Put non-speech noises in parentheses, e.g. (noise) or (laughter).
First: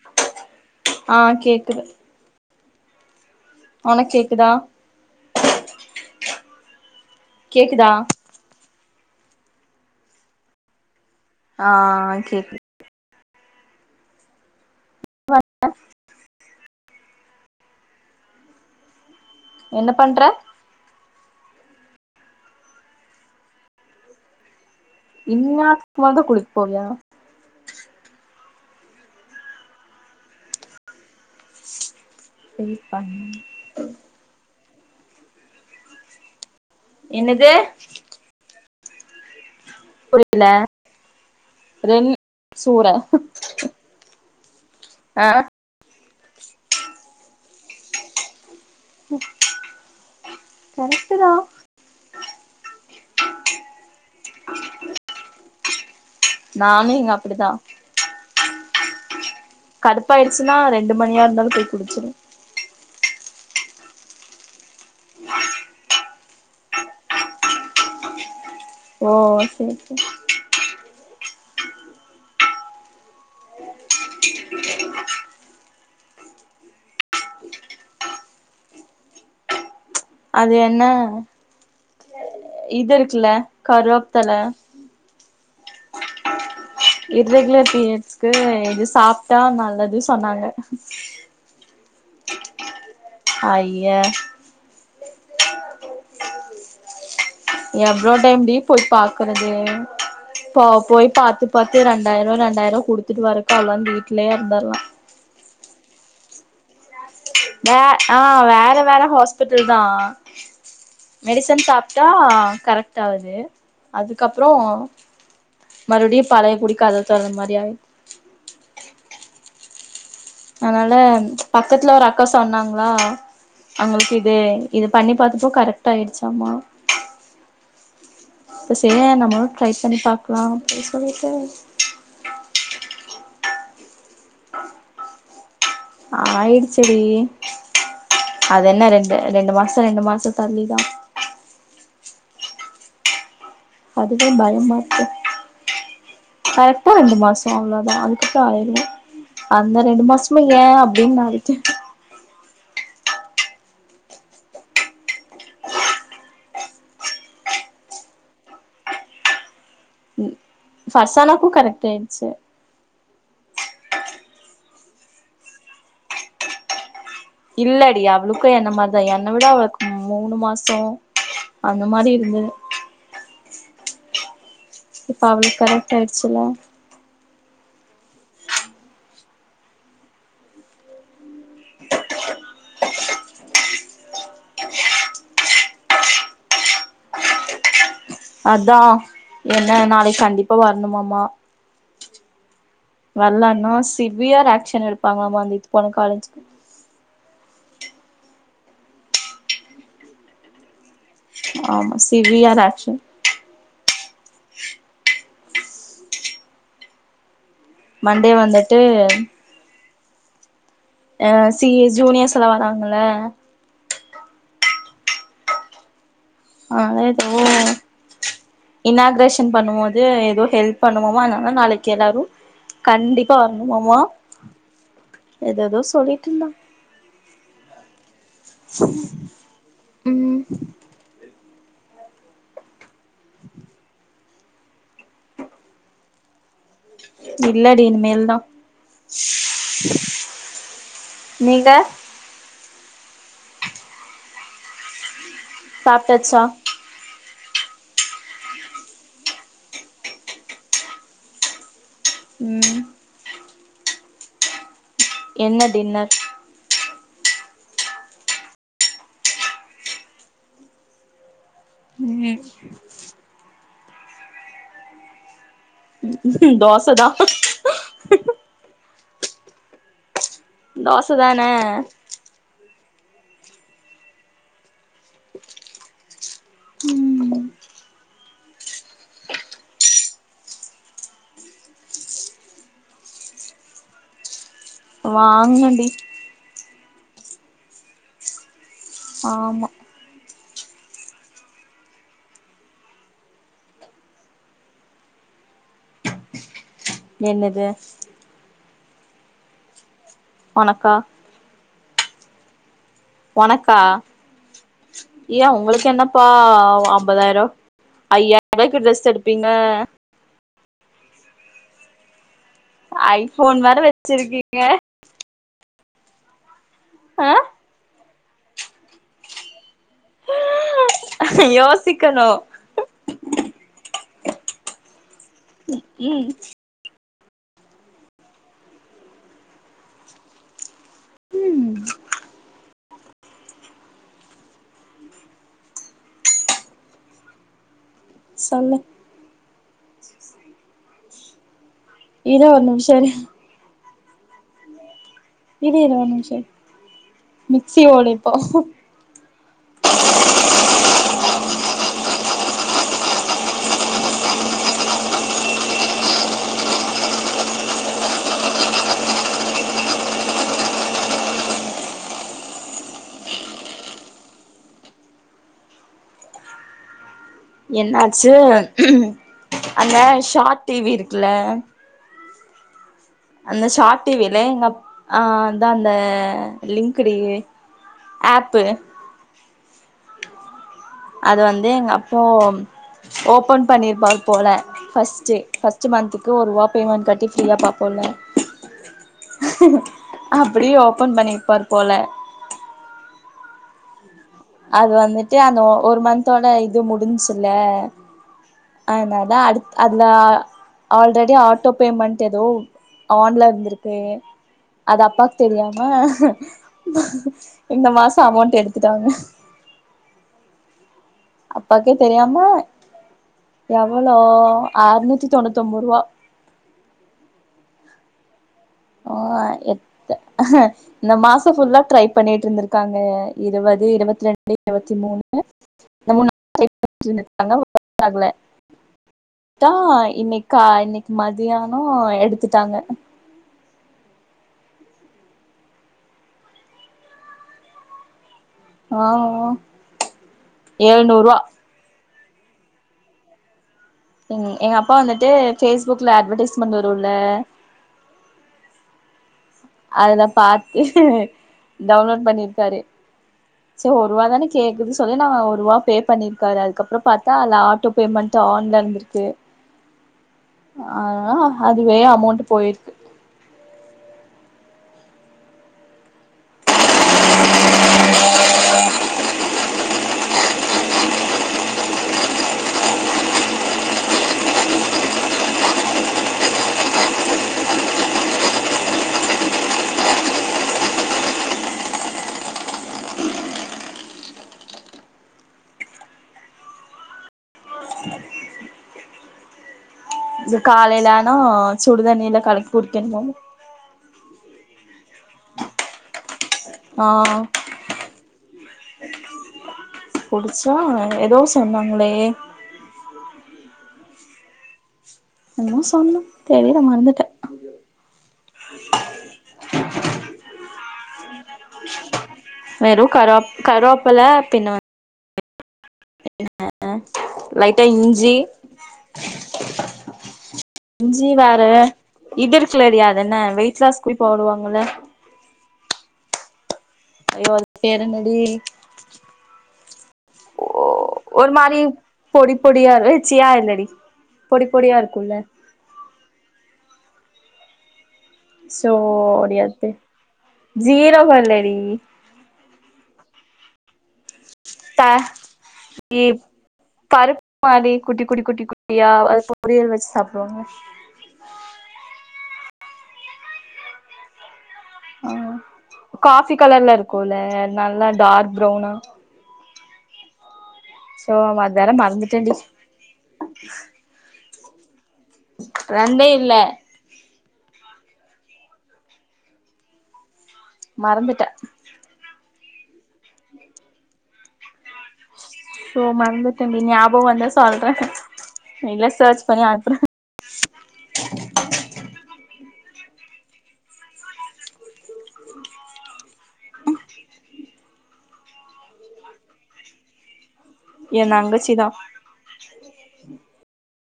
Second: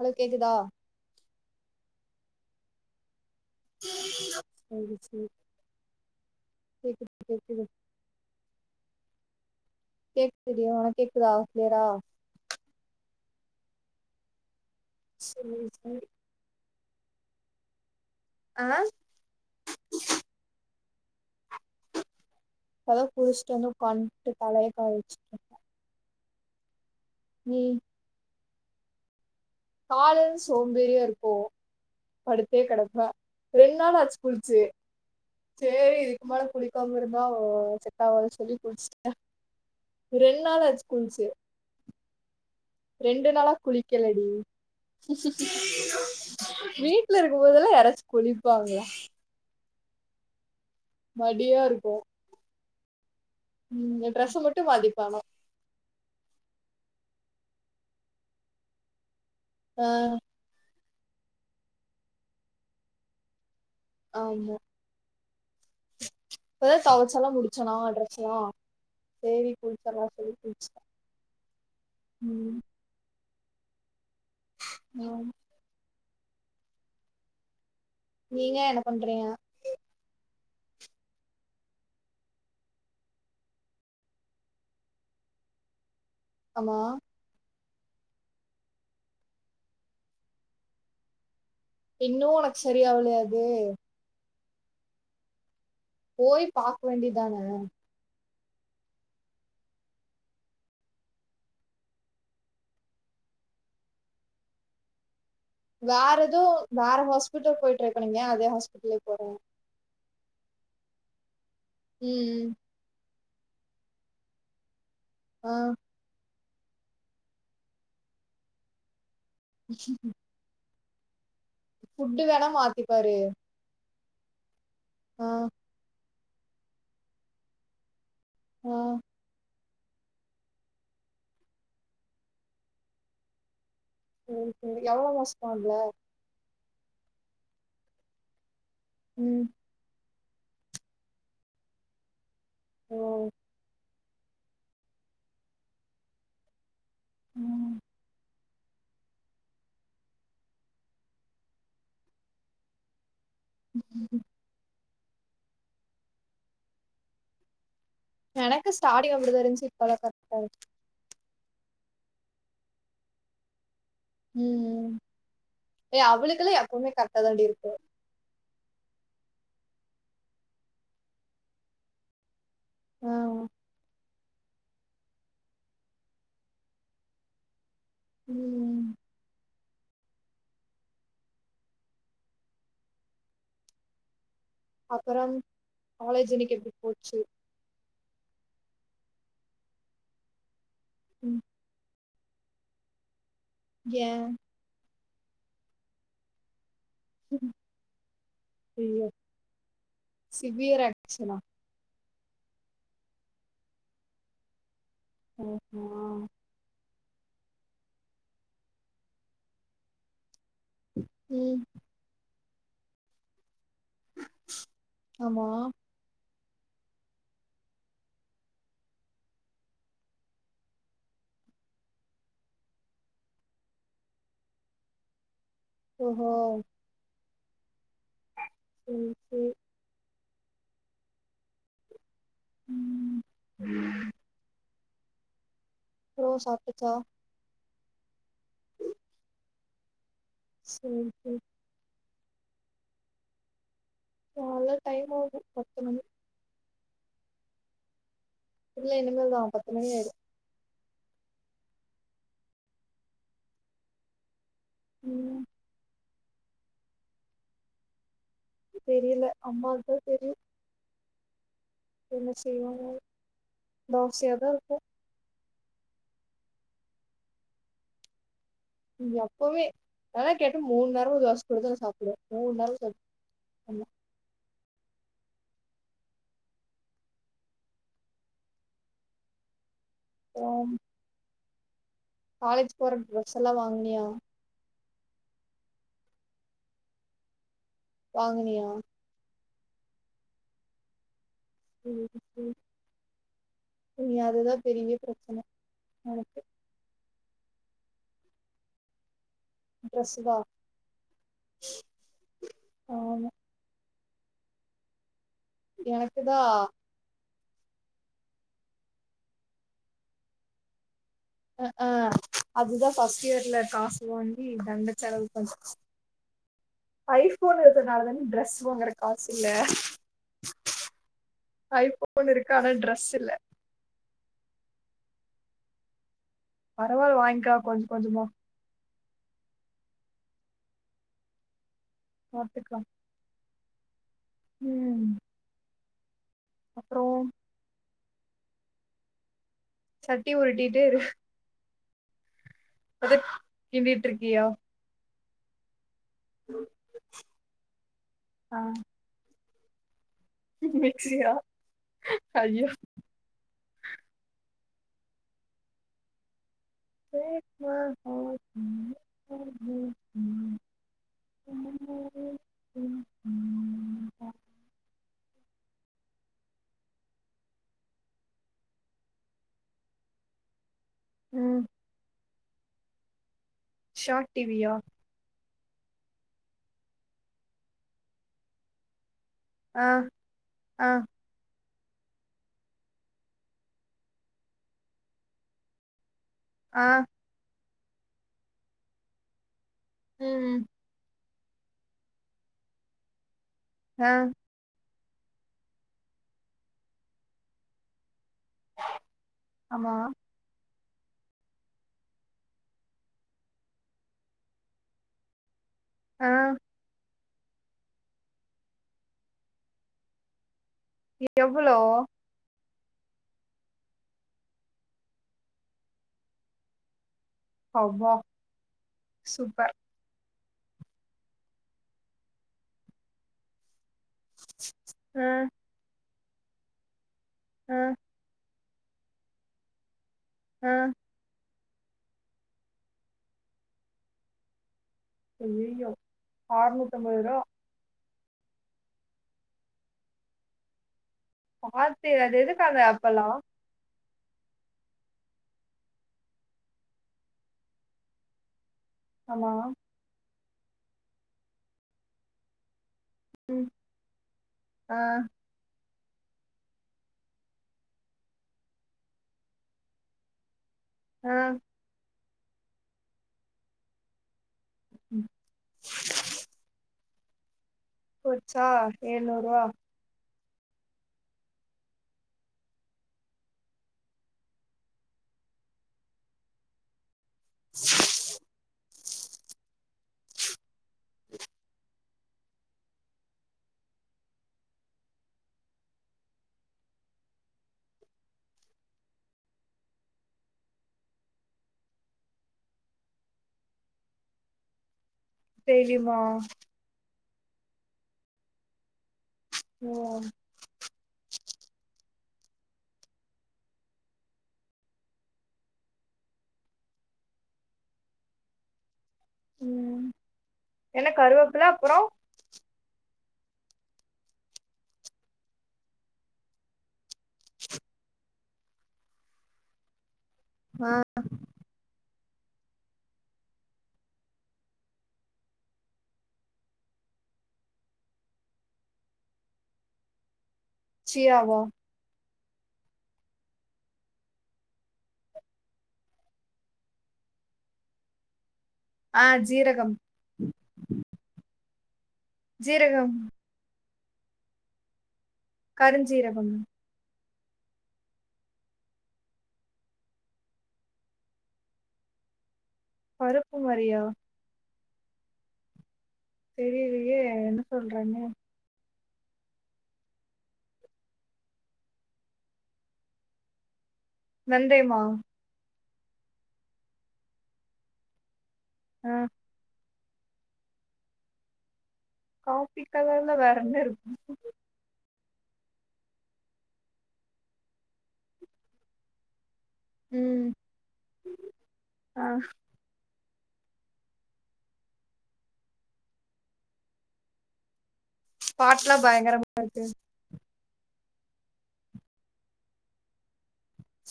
hello கேக்குதா ஆ கேக்குது உனக் கேக்குதா சேரி சேரி கேக்குது கேக்குது கேக்குதா கேக்குது டி உனக்கு கேக்குதா ஆ கிளியரா ஆ கேக்குது சேரி சேரி ஆ என்ன பண்ற தலைக்கு குளிச்சுட்டு வந்து உக்காந்துட்டு தலைய காய வச்சு இன்னுமாத்துக்கு மேலதா குளிக்க போவியா நீம் காலேல சோம்பேரியா இருக்கு படுத்தே கெடப்ப ரெண் நாள் ஆச்சு குளிச்சு சேரி இதுக்கு மேல குளிக்காம இருந்தா என்னது ச ராது சொல்லி குளிச்சிட ரெண் புரியல நாள் ஆச்சு குளிச்சு ரெண் சூற ரெண்டு நாளா குளிக்கலடி ஆ வீட்ல இருக்கும் போதெல்லா யாராச்சு குளிப்பாங்களா ம் மடியா இருக்கும் ம் ட்ரெஸ்ஸ மட்டும் மாத்திப்ப ஆனா நானு இங்க அப்டிதா ஆ கடுப்பாயிருச்சுன்னா ரெண்டு மணியா இருந்தாலு போய் குளிச்சிடுவ ஆமா இப்பதா தொவச்செல்லா முடிச்சனா ட்ரெஸ் எல்லா ஓ சேரி சேரி குளிச்சர்லா சொல்லி குளிச்சிட்ட ம் (inaudible) ம் நீங்க என்ன பண்றீங்க அது என்ன இது இருக்குல கருவேப்பில ஆமா இர்ரெகுலர் பீரியட்ஸ்க்கு இது சாப்ட்டா நல்லது சொன்னாங்க இன்னு உனக்கு சரியாகலையா ஐய போய் பாக்க வேண்டிதான எவ்வளோ டைம் டி போய் பாக்குறது போ போய் பாத்து பாத்து ரெண்டாயிரோ ரெண்டாயிரோ குடுத்துட்டு வரக்கு அல்லா வீட்லயே இருந்தர்லா வேறதோ வேற ஹாஸ் வே ஆ வேற வேற ஹாஸ்பி ட்டல் தா மெடிசன் சாப்ட்டா ம் ம் கரெக் டாகுது அதுக்கப்புறோ ஆ மறுபடியு பழைய கூடி கதவ தொறன் மாரி ஆயி (inaudible) அதனால பக்கத்துல ஒரு ஃபுட்டு அக்கா வேணா சொன்னாங்களா மாத்திப்பாரு அவுங்களுக்கு இது இது பண்ணி ஆ பாத்தப்போ கரெக்ட் ஆயிடுச்சாமா இப்ப ஆ செரியா நம்மளு ட்ரை பண்ணி பாக்கலா அப்டின்னு சொல்லிட்டு ம் ம் எவ்ளோ வருஷமா இல்ல ஆயிடுச்சுடி அது என்ன ரெண்டு ம் ரெண்டு மாச ரெண்டு மாச தள்ளிதா ஓ அதுவே பயமா இருக்கு கரெக்டா ரெண்டு மாச ம் அவ்ளோதா அதுக்கு தாயில்ல அந்த ரெண்டு மாசமு ஏன் அப்டின்னு நா இருக்கே ம் எனக்கு ஸ்டார்டிங் அப்டிதா இருந்துச்சு இப்ப எல்லா கரெக்ட்டா வருது ஃபர்சானாக்கு கரெக்ட் ஆயிடுச்சு ம் ஏ அவளுக்கெல்லா எப்பவுமே கரெக் இல்லடி அவ்ளுக் கு என்ன மாறிதா என்ன விட அவளுக்கு மூணு மாசோ அந்த மாறி இருந்தது அ இப்ப அவளுக்கு கரெக்ட் ஆயிடிச்சில்ல ம் அப்புறம் காலேஜ் இன்னைக்கு எப்டி போச்சு அதா என்ன நாளைக்கு கண்டிப்பா வரணுமாம்மா ம் வல்லன்னா ஏ சிவியர் ஆக்ஷன் எடுப்பாங்களாம்மா அந்த இத்து போன காலேஜூக்கு ஐய்யோ சிவியர் ஆக்ஷனா ஆமா சிவியர் ஆக்ஷன் ஒ ஓ மண்டே வந்துட்டு அ ம் சீயர்ஸ் ஜூனியர்ஸ் எல்லா வராங்கல்ல ஆமா அனால எதோ இனாக்ரேஷன் பண்ணும் போது எதோ ஹெல்ப் பண்ணணுமா அதனால நாளைக்கு எல்லாரு கண்டிப்பா வரணுமாமா ஏதேதோ சொல்லிட்டு ஓஹோ இருந்தாங் சரி சரி ம் ம் ம் அப்றோ சாப்டுச்சா இல்லடி இனிமேல்தா சேரி சேரி நீங்க நால்லா டைம் ஆகும் சாப்ட்டாச்சா இல்ல இனிமேல்தா பத்து மணி ஆயிடும் ம் ம் என்ன டின்னர் தெரியல அம்மாவுக்கு தா தெரியு என்ன செய்வாங்களோ தோசையாதா இருக்கு தோச தா நீங்க எப்பவுமே நல்லா கேட்டு மூண்நேரமு தோச குடுத்தா தா சாப்டுவோ எவ வந்தாலு செரி பண்ணு ம் பறாம் காலேஜ் போற ட்ரெஸ் எல்லா வாங்னியா வாங்குனனு டி வாங்குனியா ஆமா சேரி சேரி இனி அதுதா பெரியவே பிரெச்சன எனக்கு என்னது டிரெஸ்சு தா ஒனக்கா ஆமா ஒனக்கா யே உங்களுக்கு என்னப்பா எனக்குதா அம்பதாயிரோ ஐய்யாயிர ரூபாய்கு டிரெஸ் எடுப்பீங்க அ ஆ அதுதா ஃபஸ்ட்டு ஐபோன் இயர்ல வேற காசு வாங்கி வச்சிருக்கீங்க தண்ட செலவு பண்ண ஆ ஐஃபோன் இருக்குறனால தான ட்ரெஸ் வாங்குற காசு இல்ல யோசிக்கணு ஐஃபோன் இருக்கு ஆனா ட்ரெஸ் இல்ல க் ஏய் பரவால வாங்கிலா கொஞ்ச கொஞ்சமா ம் பாத்துக்கலா ம் அப்றோ சொல்லு சட்டி உரிட்டிட்டே இரு இரு ஒரு நிமிஷ் அது கிண்டிட்டு ருக்கியா இரு இரு ஒரு நிமிஷோ இரு மிக்சி ஓடு இப்போ ஆ மிக்ஸியா அய்யோ தேக் மார்க் ஓ ம் அது இன்னுமா வரலை என்னாச்சு அங்க ஷார்ட் டிவி இருக்குல ம் அந்த ஷார்ட் டிவில எங்க அப் ஆ அதா அந்த லிங்க்டுயே அப்பு ஆ ஆ அது வந்து எங்க அப்போம் ஓப்பன் பண்ணியிருப்பார் போல ஃபஸ்ட்டே ஃபஸ்ட்டு மந்த்துக்கு ஒர்வா ஆ பேமெண்ட் கட்டி ஃப்ரீயா பாப்போல ம் அப்டி ஓபன் பண்ணிர் பார் போல ஆ அது வந்துட்டு அந்த ஒ ஒரு மந்த்தோட இது முடிஞ்ச்சுல்ல அதனால தா அடுத் ஆமா அதுல ஆல்ரெடி ஆட்டோ பேமெண்ட் எதோ ஆன்ல இருந்திருக்கு அது அப்பாக்கு தெரியாது ஆ ஆஹ் இந்த மாசோ அமௌண்ட் எடுத்துட்டாங்க எவ்ளோ அப்பாக்கே தெரியாம எவ்வளோ ஆறநூத்தி தொண்ணூத்தி ஒம்பது ரூவா அப்பா ஆ சூப்பர் எத்த இந்த மாசோ ஃபுல்லா ட்ரை பண்ணிட்டு இருந்திருக்காங்க இருவது இருவத்தி ரெண்டு இருவத்தி மூணு ஆ இந்த மூணு ட்ரை பண்ணிட்டு இருந்துருக்காங்க அ டாகல ட்டா இன்னைக்கா ஆ கா மதியானோ எடுத்துட்டாங்க ஐய்யய்யோ அறுநூத்தம்பது ரூவா ஆ ஏழுநூறுவா ஆத்தி அது எதுக்கு அந்த ஆப்பல்லா எங் எங்க அப்பா வந்துட்டு ஃபேஸ்புக்ல அட்வர்டைஸ்மெண்ட் வருல்ல ஆமா அதுல பாத்து டவுன்லோட் பண்ணிருக்காரு செரி ஒரு ரூவா தானே ஆ கேக்குது சொல்லி நாங்க ஒருவா பேப் பண்ணிருக்காரு அதுக்கப்புறோ பாத்தா அதுல ஆட்டோ பேமெண்ட் ஆன்ல இருந்திருக்கு அதா ஆ அதுவே அமௌண்ட் போயிருக்கு ம் போச்சா ஏழுநூறுவா (unintelligible) இது காலையிலானா சுடுதண்ணில கலக்கி குடிக்கணமா டெய்லியுமா ஆ ஓ முடிச்சா வேற எதோ சொன்னாங்களே என்னவோ சொன்னா தெரில மறந்துட்டே ம் என்ன கருவேப்புல அப்பற வெறு கருவேப் கருவேப்பல பின்ன ன லைட்டா இஞ்சி இஞ்சி வேற இது இருக்குலடி அதென்ன வெயிட் லாஸ்க்கு போடுவாங்கள்ல ஐயோ அது பேரு என்னடி ஓ ஒரு சீயாவா மாரி பொடி பொடியா இரு சியா இல்லடி பொடி பொடியா இருக்குல்ல ஆ சோ‌ரி அது ஜீரகம் ஜீரகோ இல்லடி ஜீரகம் ட்ட கருஞ்சீரகம் பருப்பு மாறி குட்டி குட்டி குட்டி குட்டியா அது பொரியல் வெச்சு சாப்பிடுவாங்க பருப்பு மாறியா ஆ காஃபி கலர்ல தெரியலையே இருக்குல்ல என்ன நல்லா சொல்றேன்னு டார்க் ப்ரௌனா சோ மத்யான மறந்துட்டேன்டி வெந்தயம்மா வெந்தய இல்ல ஆ மறந்துட்டே காபி கலர்ல வேற என்ன இருக்கு சோ மறந்துட்டேன்டி ஞாபக வந்தா சொல்றே இல்ல சர்ச் பண்ணி அனுப்புறே ம் ஆ பாட்டுலா பயங்கரமா இருக்கு என் தங்கச்சிதா